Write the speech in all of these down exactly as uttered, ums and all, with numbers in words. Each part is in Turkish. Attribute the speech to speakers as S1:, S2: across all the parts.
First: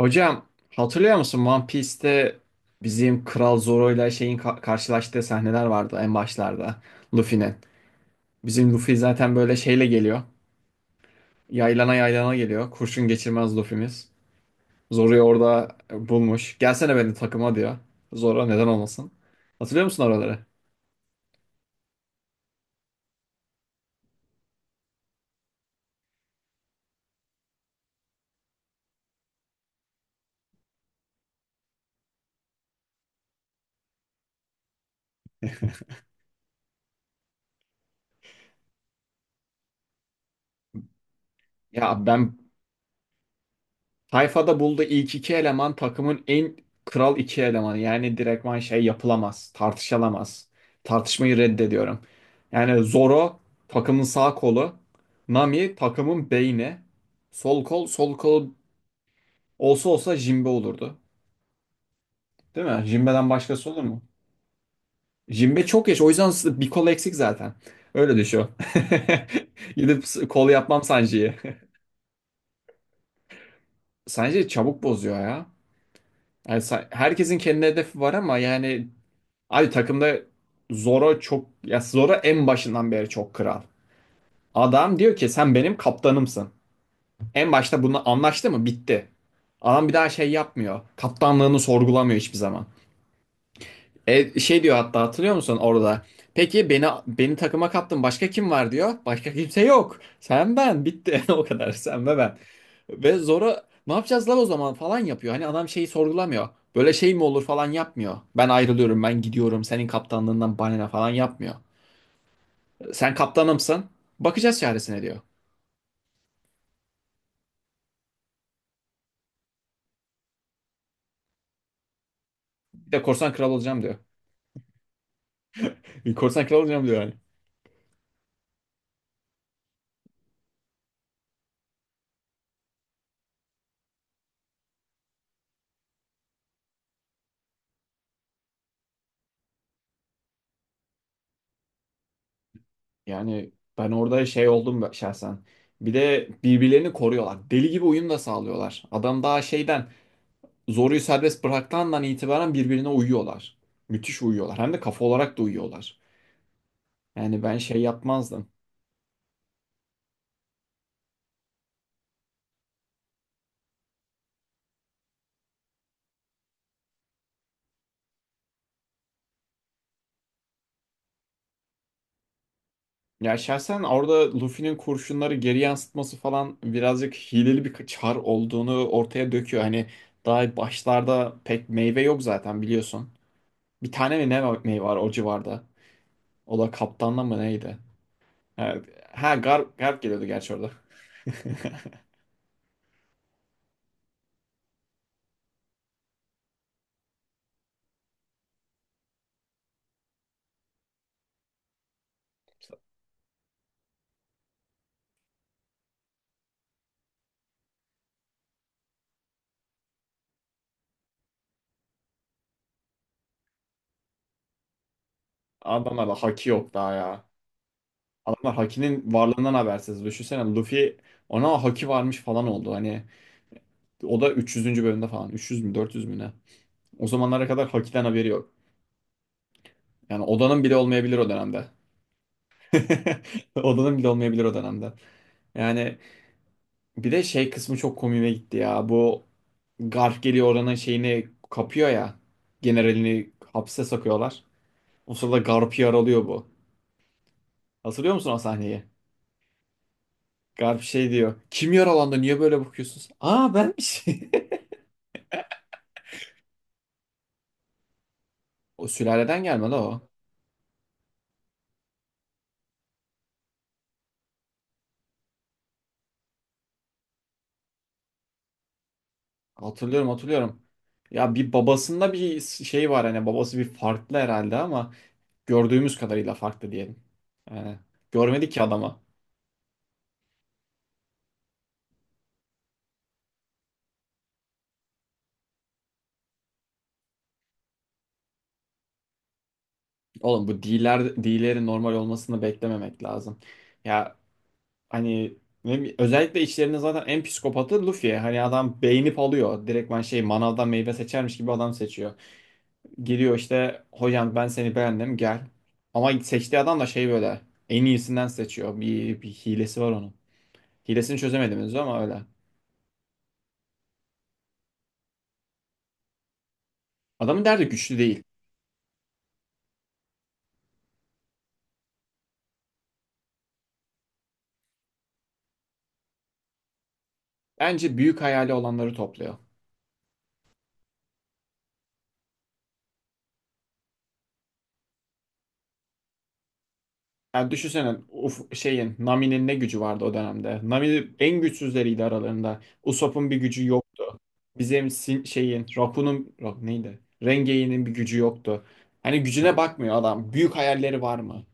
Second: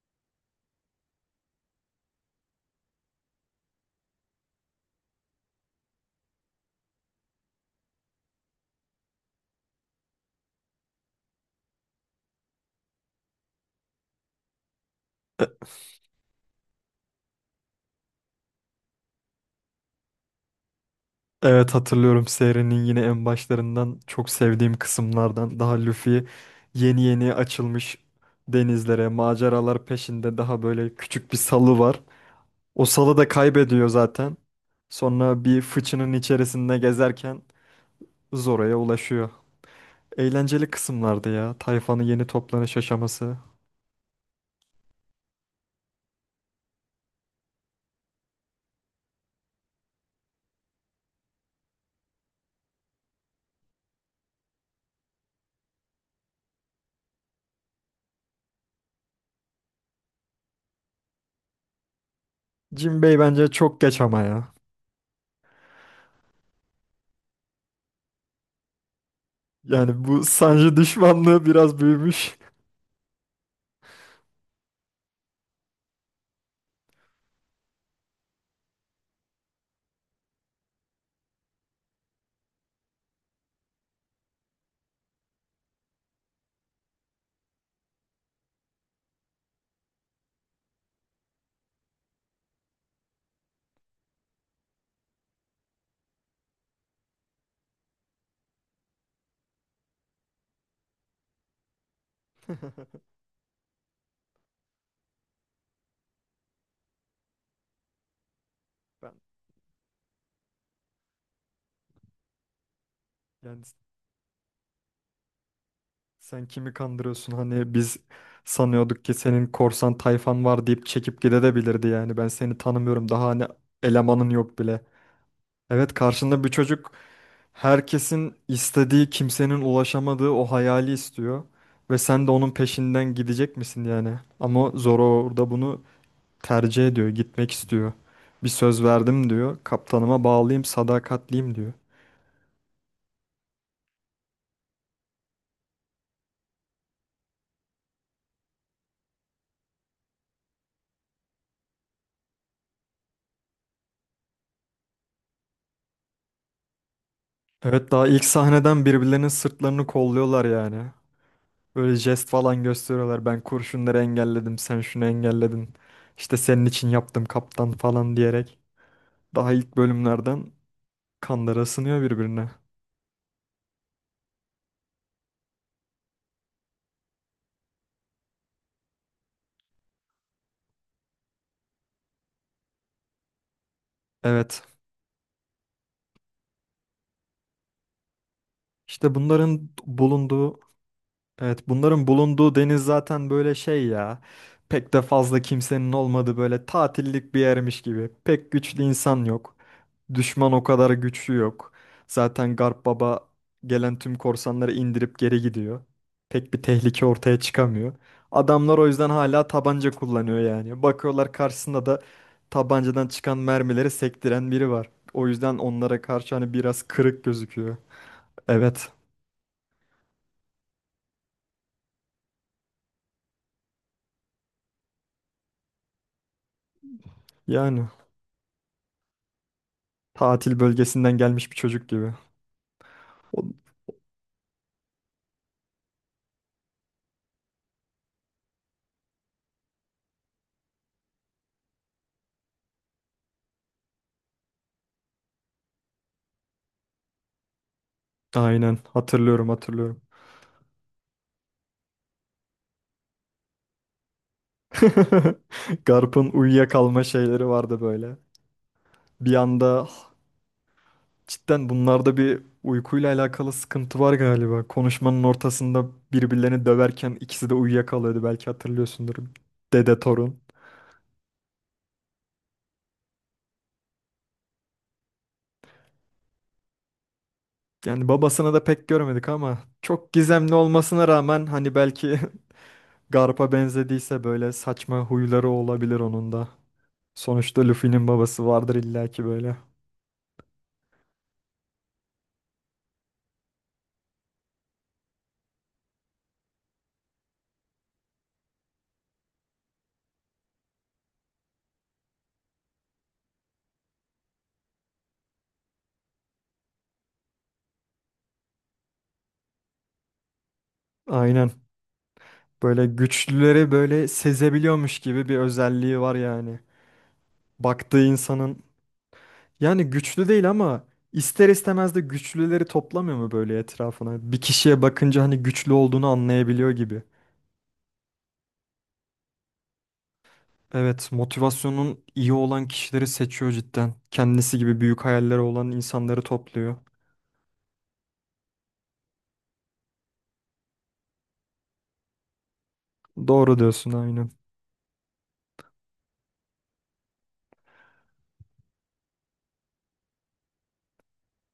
S1: Hocam, hatırlıyor musun One Piece'te bizim Kral Zoro ile şeyin ka- karşılaştığı sahneler vardı en başlarda Luffy'nin. Bizim Luffy zaten böyle şeyle geliyor. Yaylana yaylana geliyor. Kurşun geçirmez Luffy'miz. Zoro'yu
S2: E-
S1: orada e, bulmuş. Gelsene benim takıma diyor. Zoro neden olmasın. Hatırlıyor musun oraları?
S2: Evet, hatırlıyorum. Serinin yine en başlarından, çok sevdiğim kısımlardan. Daha Luffy yeni yeni açılmış denizlere, maceralar peşinde, daha böyle küçük bir salı var. O salı da kaybediyor zaten. Sonra bir fıçının içerisinde gezerken Zoro'ya ulaşıyor. Eğlenceli kısımlardı ya.
S1: Ya
S2: Tayfanın yeni
S1: ben,
S2: toplanış aşaması.
S1: Tayfa'da bulduğu ilk iki eleman takımın en kral iki elemanı. Yani direktman şey yapılamaz, tartışılamaz. Tartışmayı reddediyorum. Yani Zoro takımın sağ kolu, Nami takımın beyni, sol kol, sol kol olsa olsa Jinbe olurdu. Değil mi?
S2: Jinbei
S1: Jinbe'den
S2: bence
S1: başkası
S2: çok
S1: olur
S2: geç
S1: mu?
S2: ama ya.
S1: Jinbe çok yaş, o yüzden bir kol eksik zaten. Öyle düşün. Gidip
S2: Yani bu
S1: kol
S2: Sanji
S1: yapmam Sanji'yi.
S2: düşmanlığı biraz büyümüş.
S1: Sanji çabuk bozuyor ya. Yani Sa- herkesin kendi hedefi var ama yani abi takımda Zoro çok ya, Zoro en başından beri çok kral. Adam diyor ki sen benim kaptanımsın. En başta bunu anlaştı mı? Bitti. Adam bir daha şey yapmıyor. Kaptanlığını sorgulamıyor hiçbir zaman. E, şey diyor hatta, hatırlıyor musun orada? Peki beni beni takıma kattın. Başka kim var diyor. Başka kimse yok. Sen ben bitti. O kadar sen ve ben. Ve Zoro ne yapacağız lan o zaman falan yapıyor. Hani adam şeyi sorgulamıyor. Böyle şey mi olur falan yapmıyor. Ben ayrılıyorum,
S2: Ben
S1: ben gidiyorum. Senin kaptanlığından bana ne falan yapmıyor. Sen
S2: yani
S1: kaptanımsın. Bakacağız çaresine diyor.
S2: Sen kimi kandırıyorsun? Hani biz sanıyorduk ki senin korsan tayfan var deyip çekip gidebilirdi yani. Ben seni
S1: Bir de
S2: tanımıyorum. Daha
S1: korsan
S2: hani
S1: kral olacağım diyor.
S2: elemanın yok bile. Evet, karşında
S1: Korsan
S2: bir
S1: kral olacağım
S2: çocuk
S1: diyor yani.
S2: herkesin istediği, kimsenin ulaşamadığı o hayali istiyor. Ve sen de onun peşinden gidecek misin yani? Ama Zoro orada bunu tercih ediyor, gitmek istiyor. Bir söz verdim diyor. Kaptanıma bağlıyım, sadakatliyim diyor.
S1: Yani ben orada şey oldum, ben- şahsen. Bir de birbirlerini koruyorlar. Deli gibi uyum da sağlıyorlar. Adam daha şeyden zoruyu serbest bıraktığından itibaren birbirine uyuyorlar. Müthiş uyuyorlar. Hem de kafa olarak da uyuyorlar. Yani ben şey
S2: Evet, daha ilk
S1: yapmazdım.
S2: sahneden birbirlerinin sırtlarını kolluyorlar yani. Böyle jest falan gösteriyorlar. Ben kurşunları engelledim, sen şunu engelledin. İşte senin için yaptım kaptan falan diyerek. Daha ilk bölümlerden kanları ısınıyor birbirine.
S1: Ya şahsen orada Luffy'nin kurşunları geri yansıtması falan birazcık hileli bir çar olduğunu ortaya döküyor. Hani daha başlarda pek meyve yok zaten, biliyorsun. Bir tane mi ne
S2: Evet.
S1: örneği var o civarda? O da kaptanla mı neydi? Ha,
S2: İşte
S1: ha
S2: bunların
S1: Garp, Garp geliyordu gerçi
S2: bulunduğu
S1: orada.
S2: Evet, bunların bulunduğu deniz zaten böyle şey ya. Pek de fazla kimsenin olmadığı, böyle tatillik bir yermiş gibi. Pek güçlü insan yok. Düşman o kadar güçlü yok. Zaten
S1: İşte
S2: Garp Baba gelen tüm korsanları indirip geri gidiyor. Pek bir tehlike ortaya çıkamıyor. Adamlar o yüzden hala tabanca kullanıyor yani. Bakıyorlar, karşısında da tabancadan çıkan mermileri sektiren biri var. O yüzden onlara
S1: adamlarda
S2: karşı
S1: haki
S2: hani
S1: yok
S2: biraz
S1: daha
S2: kırık
S1: ya.
S2: gözüküyor.
S1: Adamlar
S2: Evet,
S1: hakinin varlığından habersiz. Düşünsene Luffy ona haki varmış falan oldu. Hani o da üç yüzüncü. bölümde falan. üç yüz mü dört yüz mü ne? O zamanlara kadar
S2: yani.
S1: hakiden haberi yok. Yani
S2: Tatil
S1: odanın bile
S2: bölgesinden
S1: olmayabilir o
S2: gelmiş bir
S1: dönemde.
S2: çocuk gibi. O-
S1: Odanın bile olmayabilir o dönemde. Yani bir de şey kısmı çok komiğime gitti ya. Bu Garp geliyor oranın şeyini kapıyor ya. Generalini hapse sokuyorlar. O sırada Garp'ı yaralıyor bu. Hatırlıyor musun o
S2: Aynen,
S1: sahneyi?
S2: hatırlıyorum hatırlıyorum.
S1: Garp şey diyor. Kim yaralandı? Niye böyle bakıyorsunuz? Aa, benmiş.
S2: Garp'ın uyuyakalma şeyleri vardı böyle.
S1: O
S2: Bir
S1: sülaleden gelmedi
S2: anda,
S1: o.
S2: cidden bunlarda bir uykuyla alakalı sıkıntı var galiba. Konuşmanın ortasında birbirlerini döverken ikisi de uyuyakalıyordu, belki hatırlıyorsundur. Dede
S1: Hatırlıyorum,
S2: torun.
S1: hatırlıyorum. Ya bir babasında bir şey var, hani babası bir farklı herhalde ama gördüğümüz kadarıyla farklı diyelim. Yani
S2: Yani
S1: görmedik
S2: babasını
S1: ki
S2: da pek
S1: adama.
S2: görmedik ama çok gizemli olmasına rağmen hani belki Garp'a benzediyse böyle saçma huyları olabilir onun da. Sonuçta Luffy'nin babası vardır illaki böyle.
S1: Oğlum bu dealer, dealerin normal olmasını beklememek lazım. Ya, hani ne, özellikle içlerinde zaten en psikopatı Luffy. Hani adam beğenip alıyor. Direktman şey, manavdan meyve seçermiş gibi adam seçiyor. Geliyor işte hocam, ben seni beğendim gel. Ama seçtiği adam da şey, böyle en iyisinden seçiyor. Bir, bir hilesi var onun. Hilesini
S2: Aynen.
S1: çözemedim henüz ama öyle.
S2: Böyle güçlüleri böyle sezebiliyormuş gibi bir özelliği var yani.
S1: Adamın derdi güçlü
S2: Baktığı
S1: değil.
S2: insanın yani güçlü değil ama ister istemez de güçlüleri toplamıyor mu böyle etrafına? Bir kişiye bakınca hani güçlü olduğunu anlayabiliyor gibi.
S1: Bence büyük hayali olanları topluyor.
S2: Evet, motivasyonun iyi olan kişileri seçiyor cidden. Kendisi gibi büyük hayalleri olan insanları topluyor.
S1: Yani düşünsene, uf, şeyin Nami'nin ne gücü vardı o dönemde. Nami en güçsüzleriydi aralarında. Usopp'un bir
S2: Doğru
S1: gücü yok.
S2: diyorsun, aynen.
S1: Bizim sin- şeyin Rapun'un Ra- neydi? Rengeyi'nin bir gücü yoktu. Hani gücüne bakmıyor adam. Büyük hayalleri var mı?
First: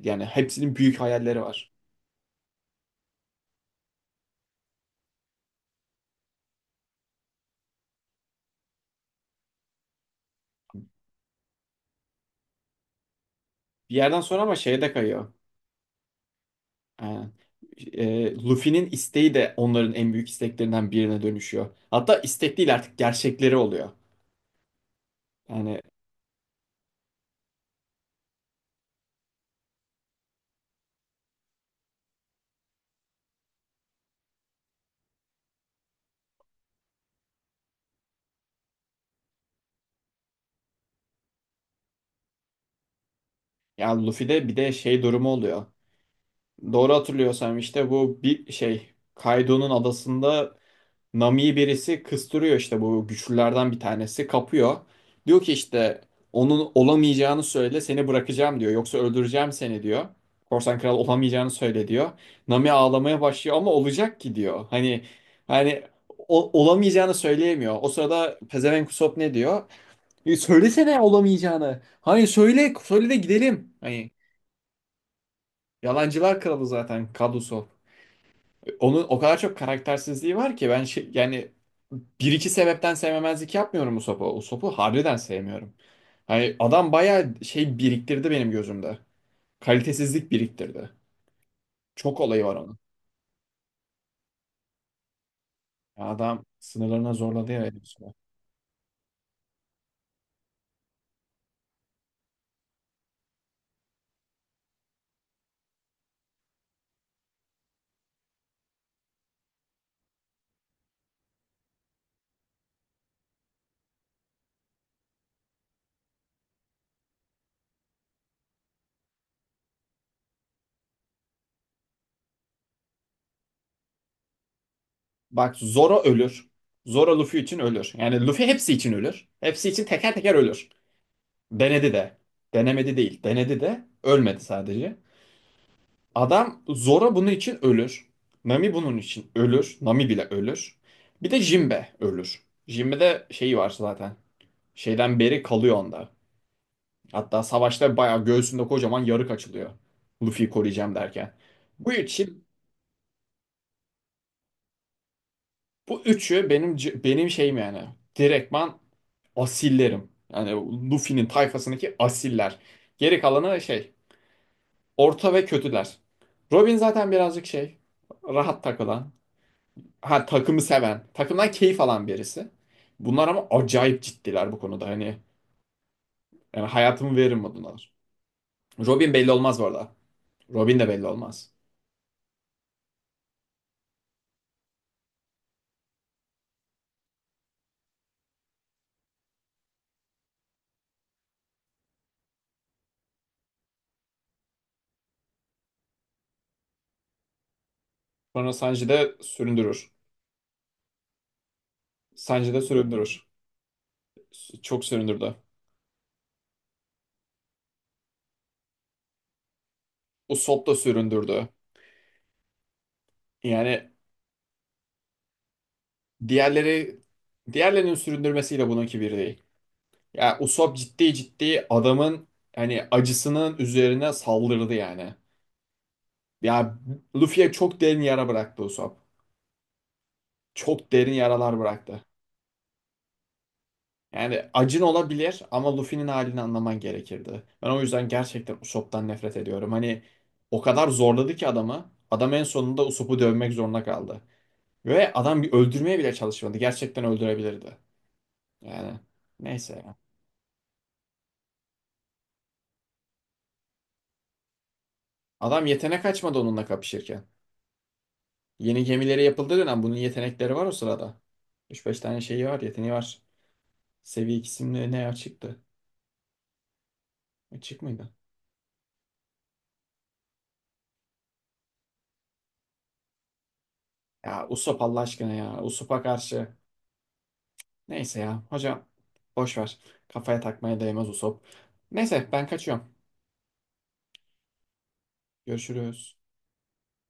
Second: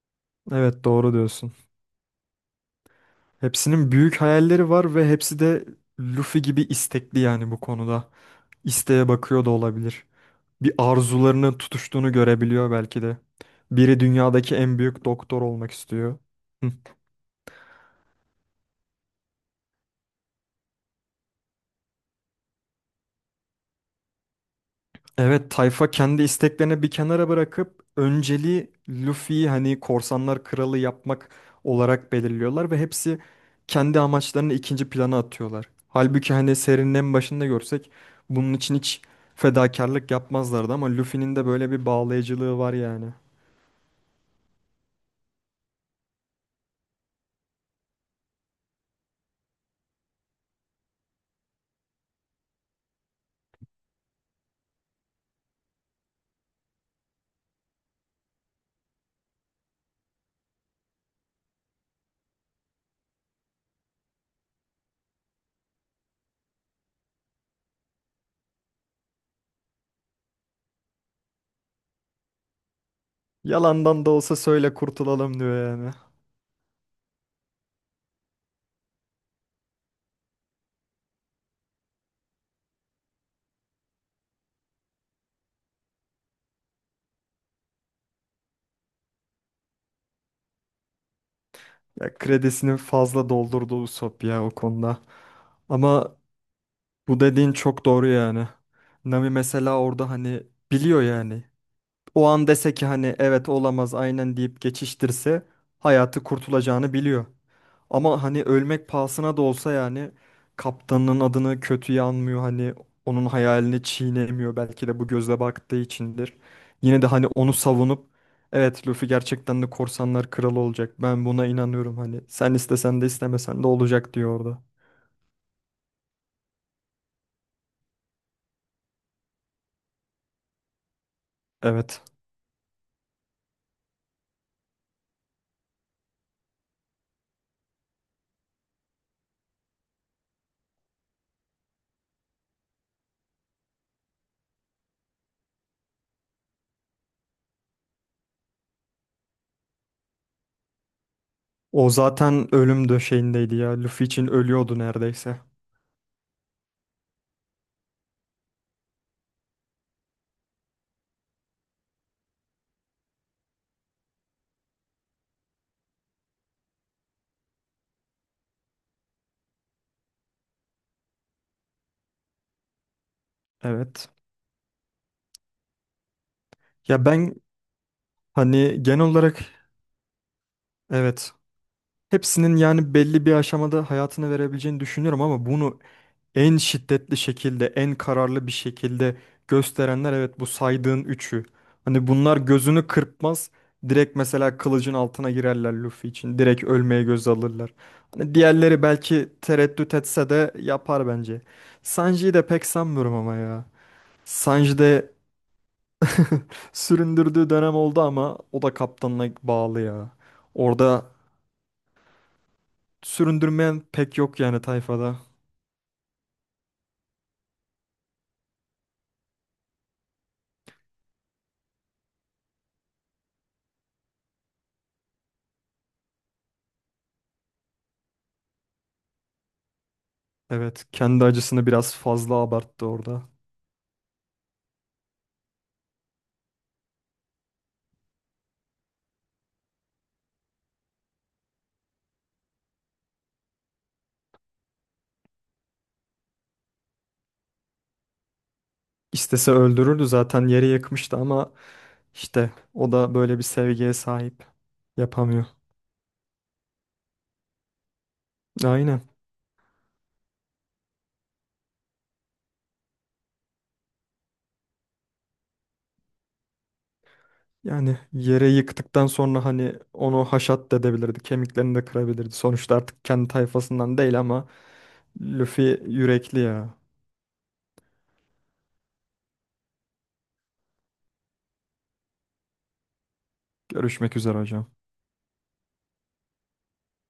S1: Yani hepsinin
S2: Evet,
S1: büyük
S2: doğru
S1: hayalleri
S2: diyorsun.
S1: var.
S2: Hepsinin büyük hayalleri var ve hepsi de Luffy gibi istekli yani bu konuda. İsteğe bakıyor da olabilir. Bir arzularının tutuştuğunu görebiliyor belki de.
S1: Bir
S2: Biri
S1: yerden sonra
S2: dünyadaki
S1: ama
S2: en
S1: şeye de
S2: büyük
S1: kayıyor.
S2: doktor olmak istiyor. Hı.
S1: Ee, e, Luffy'nin isteği de onların en büyük isteklerinden birine dönüşüyor. Hatta istek değil artık gerçekleri oluyor.
S2: Evet,
S1: Yani
S2: tayfa kendi isteklerini bir kenara bırakıp önceliği Luffy'yi hani korsanlar kralı yapmak olarak belirliyorlar ve hepsi kendi amaçlarını ikinci plana atıyorlar. Halbuki hani serinin en başında görsek bunun için hiç fedakarlık yapmazlardı ama Luffy'nin de böyle bir bağlayıcılığı var yani.
S1: yani Luffy'de bir de şey durumu oluyor. Doğru hatırlıyorsam işte bu bir şey, Kaido'nun adasında Nami'yi birisi kıstırıyor, işte bu güçlülerden bir tanesi kapıyor. Diyor ki işte onun olamayacağını söyle seni bırakacağım diyor. Yoksa öldüreceğim seni diyor. Korsan kral olamayacağını söyle diyor. Nami ağlamaya başlıyor ama olacak ki diyor. Hani hani o- olamayacağını söyleyemiyor. O sırada pezevenk Usopp ne diyor? "E, söylesene olamayacağını. Hani söyle söyle de gidelim."
S2: Yalandan da
S1: Hani
S2: olsa söyle kurtulalım diyor yani.
S1: yalancılar kralı zaten Kad Usopp. Onun o kadar çok karaktersizliği var ki ben şey, yani bir iki sebepten sevmemezlik yapmıyorum Usopp'u. Usopp'u harbiden sevmiyorum. Hani adam bayağı şey biriktirdi benim gözümde. Kalitesizlik biriktirdi.
S2: Ya,
S1: Çok olayı var
S2: kredisini
S1: onun.
S2: fazla doldurdu Usopp ya o konuda.
S1: Ya
S2: Ama
S1: adam sınırlarına
S2: bu
S1: zorladı
S2: dediğin
S1: ya beni
S2: çok
S1: bir
S2: doğru
S1: süre.
S2: yani. Nami mesela orada hani biliyor yani. O an dese ki hani evet olamaz aynen deyip geçiştirse hayatı kurtulacağını biliyor. Ama hani ölmek pahasına da olsa yani kaptanın adını kötüye anmıyor, hani onun hayalini çiğnemiyor, belki de bu gözle baktığı içindir. Yine de hani onu savunup evet Luffy gerçekten de korsanlar kralı olacak, ben buna inanıyorum, hani sen istesen de istemesen de olacak diyor orada.
S1: Bak, Zoro ölür. Zoro Luffy için ölür. Yani Luffy hepsi için ölür. Hepsi için teker teker ölür. Denedi
S2: Evet,
S1: de. Denemedi değil. Denedi de. Ölmedi sadece. Adam Zoro bunun için ölür. Nami bunun için ölür. Nami bile ölür. Bir de Jinbe ölür. Jinbe'de şeyi var zaten. Şeyden beri kalıyor onda. Hatta savaşta bayağı göğsünde kocaman yarık açılıyor. Luffy'yi koruyacağım derken.
S2: o
S1: Bu için
S2: zaten ölüm döşeğindeydi ya, Luffy için ölüyordu neredeyse.
S1: bu üçü benim c- benim şeyim yani. Direktman asillerim. Yani Luffy'nin tayfasındaki asiller. Geri kalanı şey, orta ve kötüler. Robin zaten birazcık şey, rahat takılan. Ha, takımı seven, takımdan keyif alan birisi. Bunlar ama acayip
S2: Evet
S1: ciddiler bu konuda. Hani yani
S2: ya,
S1: hayatımı
S2: ben
S1: veririm modundalar.
S2: hani genel
S1: Robin belli
S2: olarak,
S1: olmaz bu arada. Robin de belli
S2: evet,
S1: olmaz.
S2: hepsinin yani belli bir aşamada hayatını verebileceğini düşünüyorum ama bunu en şiddetli şekilde, en kararlı bir şekilde gösterenler evet bu saydığın üçü. Hani bunlar gözünü kırpmaz. Direkt mesela kılıcın altına girerler Luffy için. Direkt ölmeye göz alırlar. Hani
S1: Sonra
S2: diğerleri
S1: Sanji de
S2: belki
S1: süründürür.
S2: tereddüt etse de yapar bence. Sanji'yi de
S1: Sanji de
S2: pek sanmıyorum
S1: süründürür.
S2: ama ya.
S1: S-
S2: Sanji
S1: Çok
S2: de
S1: süründürdü.
S2: süründürdüğü dönem oldu ama o da kaptanına bağlı ya.
S1: Usopp da
S2: Orada
S1: süründürdü.
S2: süründürmeyen
S1: Yani
S2: pek yok yani tayfada.
S1: diğerleri, diğerlerinin süründürmesiyle bununki bir değil. Ya Usopp ciddi ciddi adamın hani acısının üzerine saldırdı yani. Ya, Luffy'ye çok derin yara bıraktı Usopp.
S2: Evet,
S1: Çok derin
S2: kendi
S1: yaralar
S2: acısını biraz
S1: bıraktı.
S2: fazla abarttı orada.
S1: Yani acın olabilir ama Luffy'nin halini anlaman gerekirdi. Ben o yüzden gerçekten Usopp'tan nefret ediyorum. Hani o kadar zorladı ki adamı. Adam en sonunda Usopp'u dövmek zorunda kaldı. Ve adam bir öldürmeye bile çalışmadı. Gerçekten öldürebilirdi. Yani
S2: İstese
S1: neyse ya.
S2: öldürürdü, zaten yere yakmıştı ama işte o da böyle bir sevgiye sahip, yapamıyor.
S1: Adam yetenek açmadı onunla kapışırken. Yeni
S2: Aynen.
S1: gemileri yapıldığı dönem bunun yetenekleri var o sırada. Üç beş tane şeyi var, yeteneği var. Seviye ikisinde ne açıktı? Açık
S2: Yani
S1: mıydı?
S2: yere yıktıktan sonra hani onu haşat da edebilirdi. Kemiklerini de kırabilirdi. Sonuçta artık kendi tayfasından değil
S1: Ya
S2: ama
S1: Usopp Allah aşkına ya.
S2: Luffy
S1: Usopp'a
S2: yürekli
S1: karşı.
S2: ya.
S1: Neyse ya. Hocam boş ver. Kafaya takmaya değmez Usop. Neyse ben kaçıyorum.
S2: Görüşmek üzere hocam.
S1: Görüşürüz.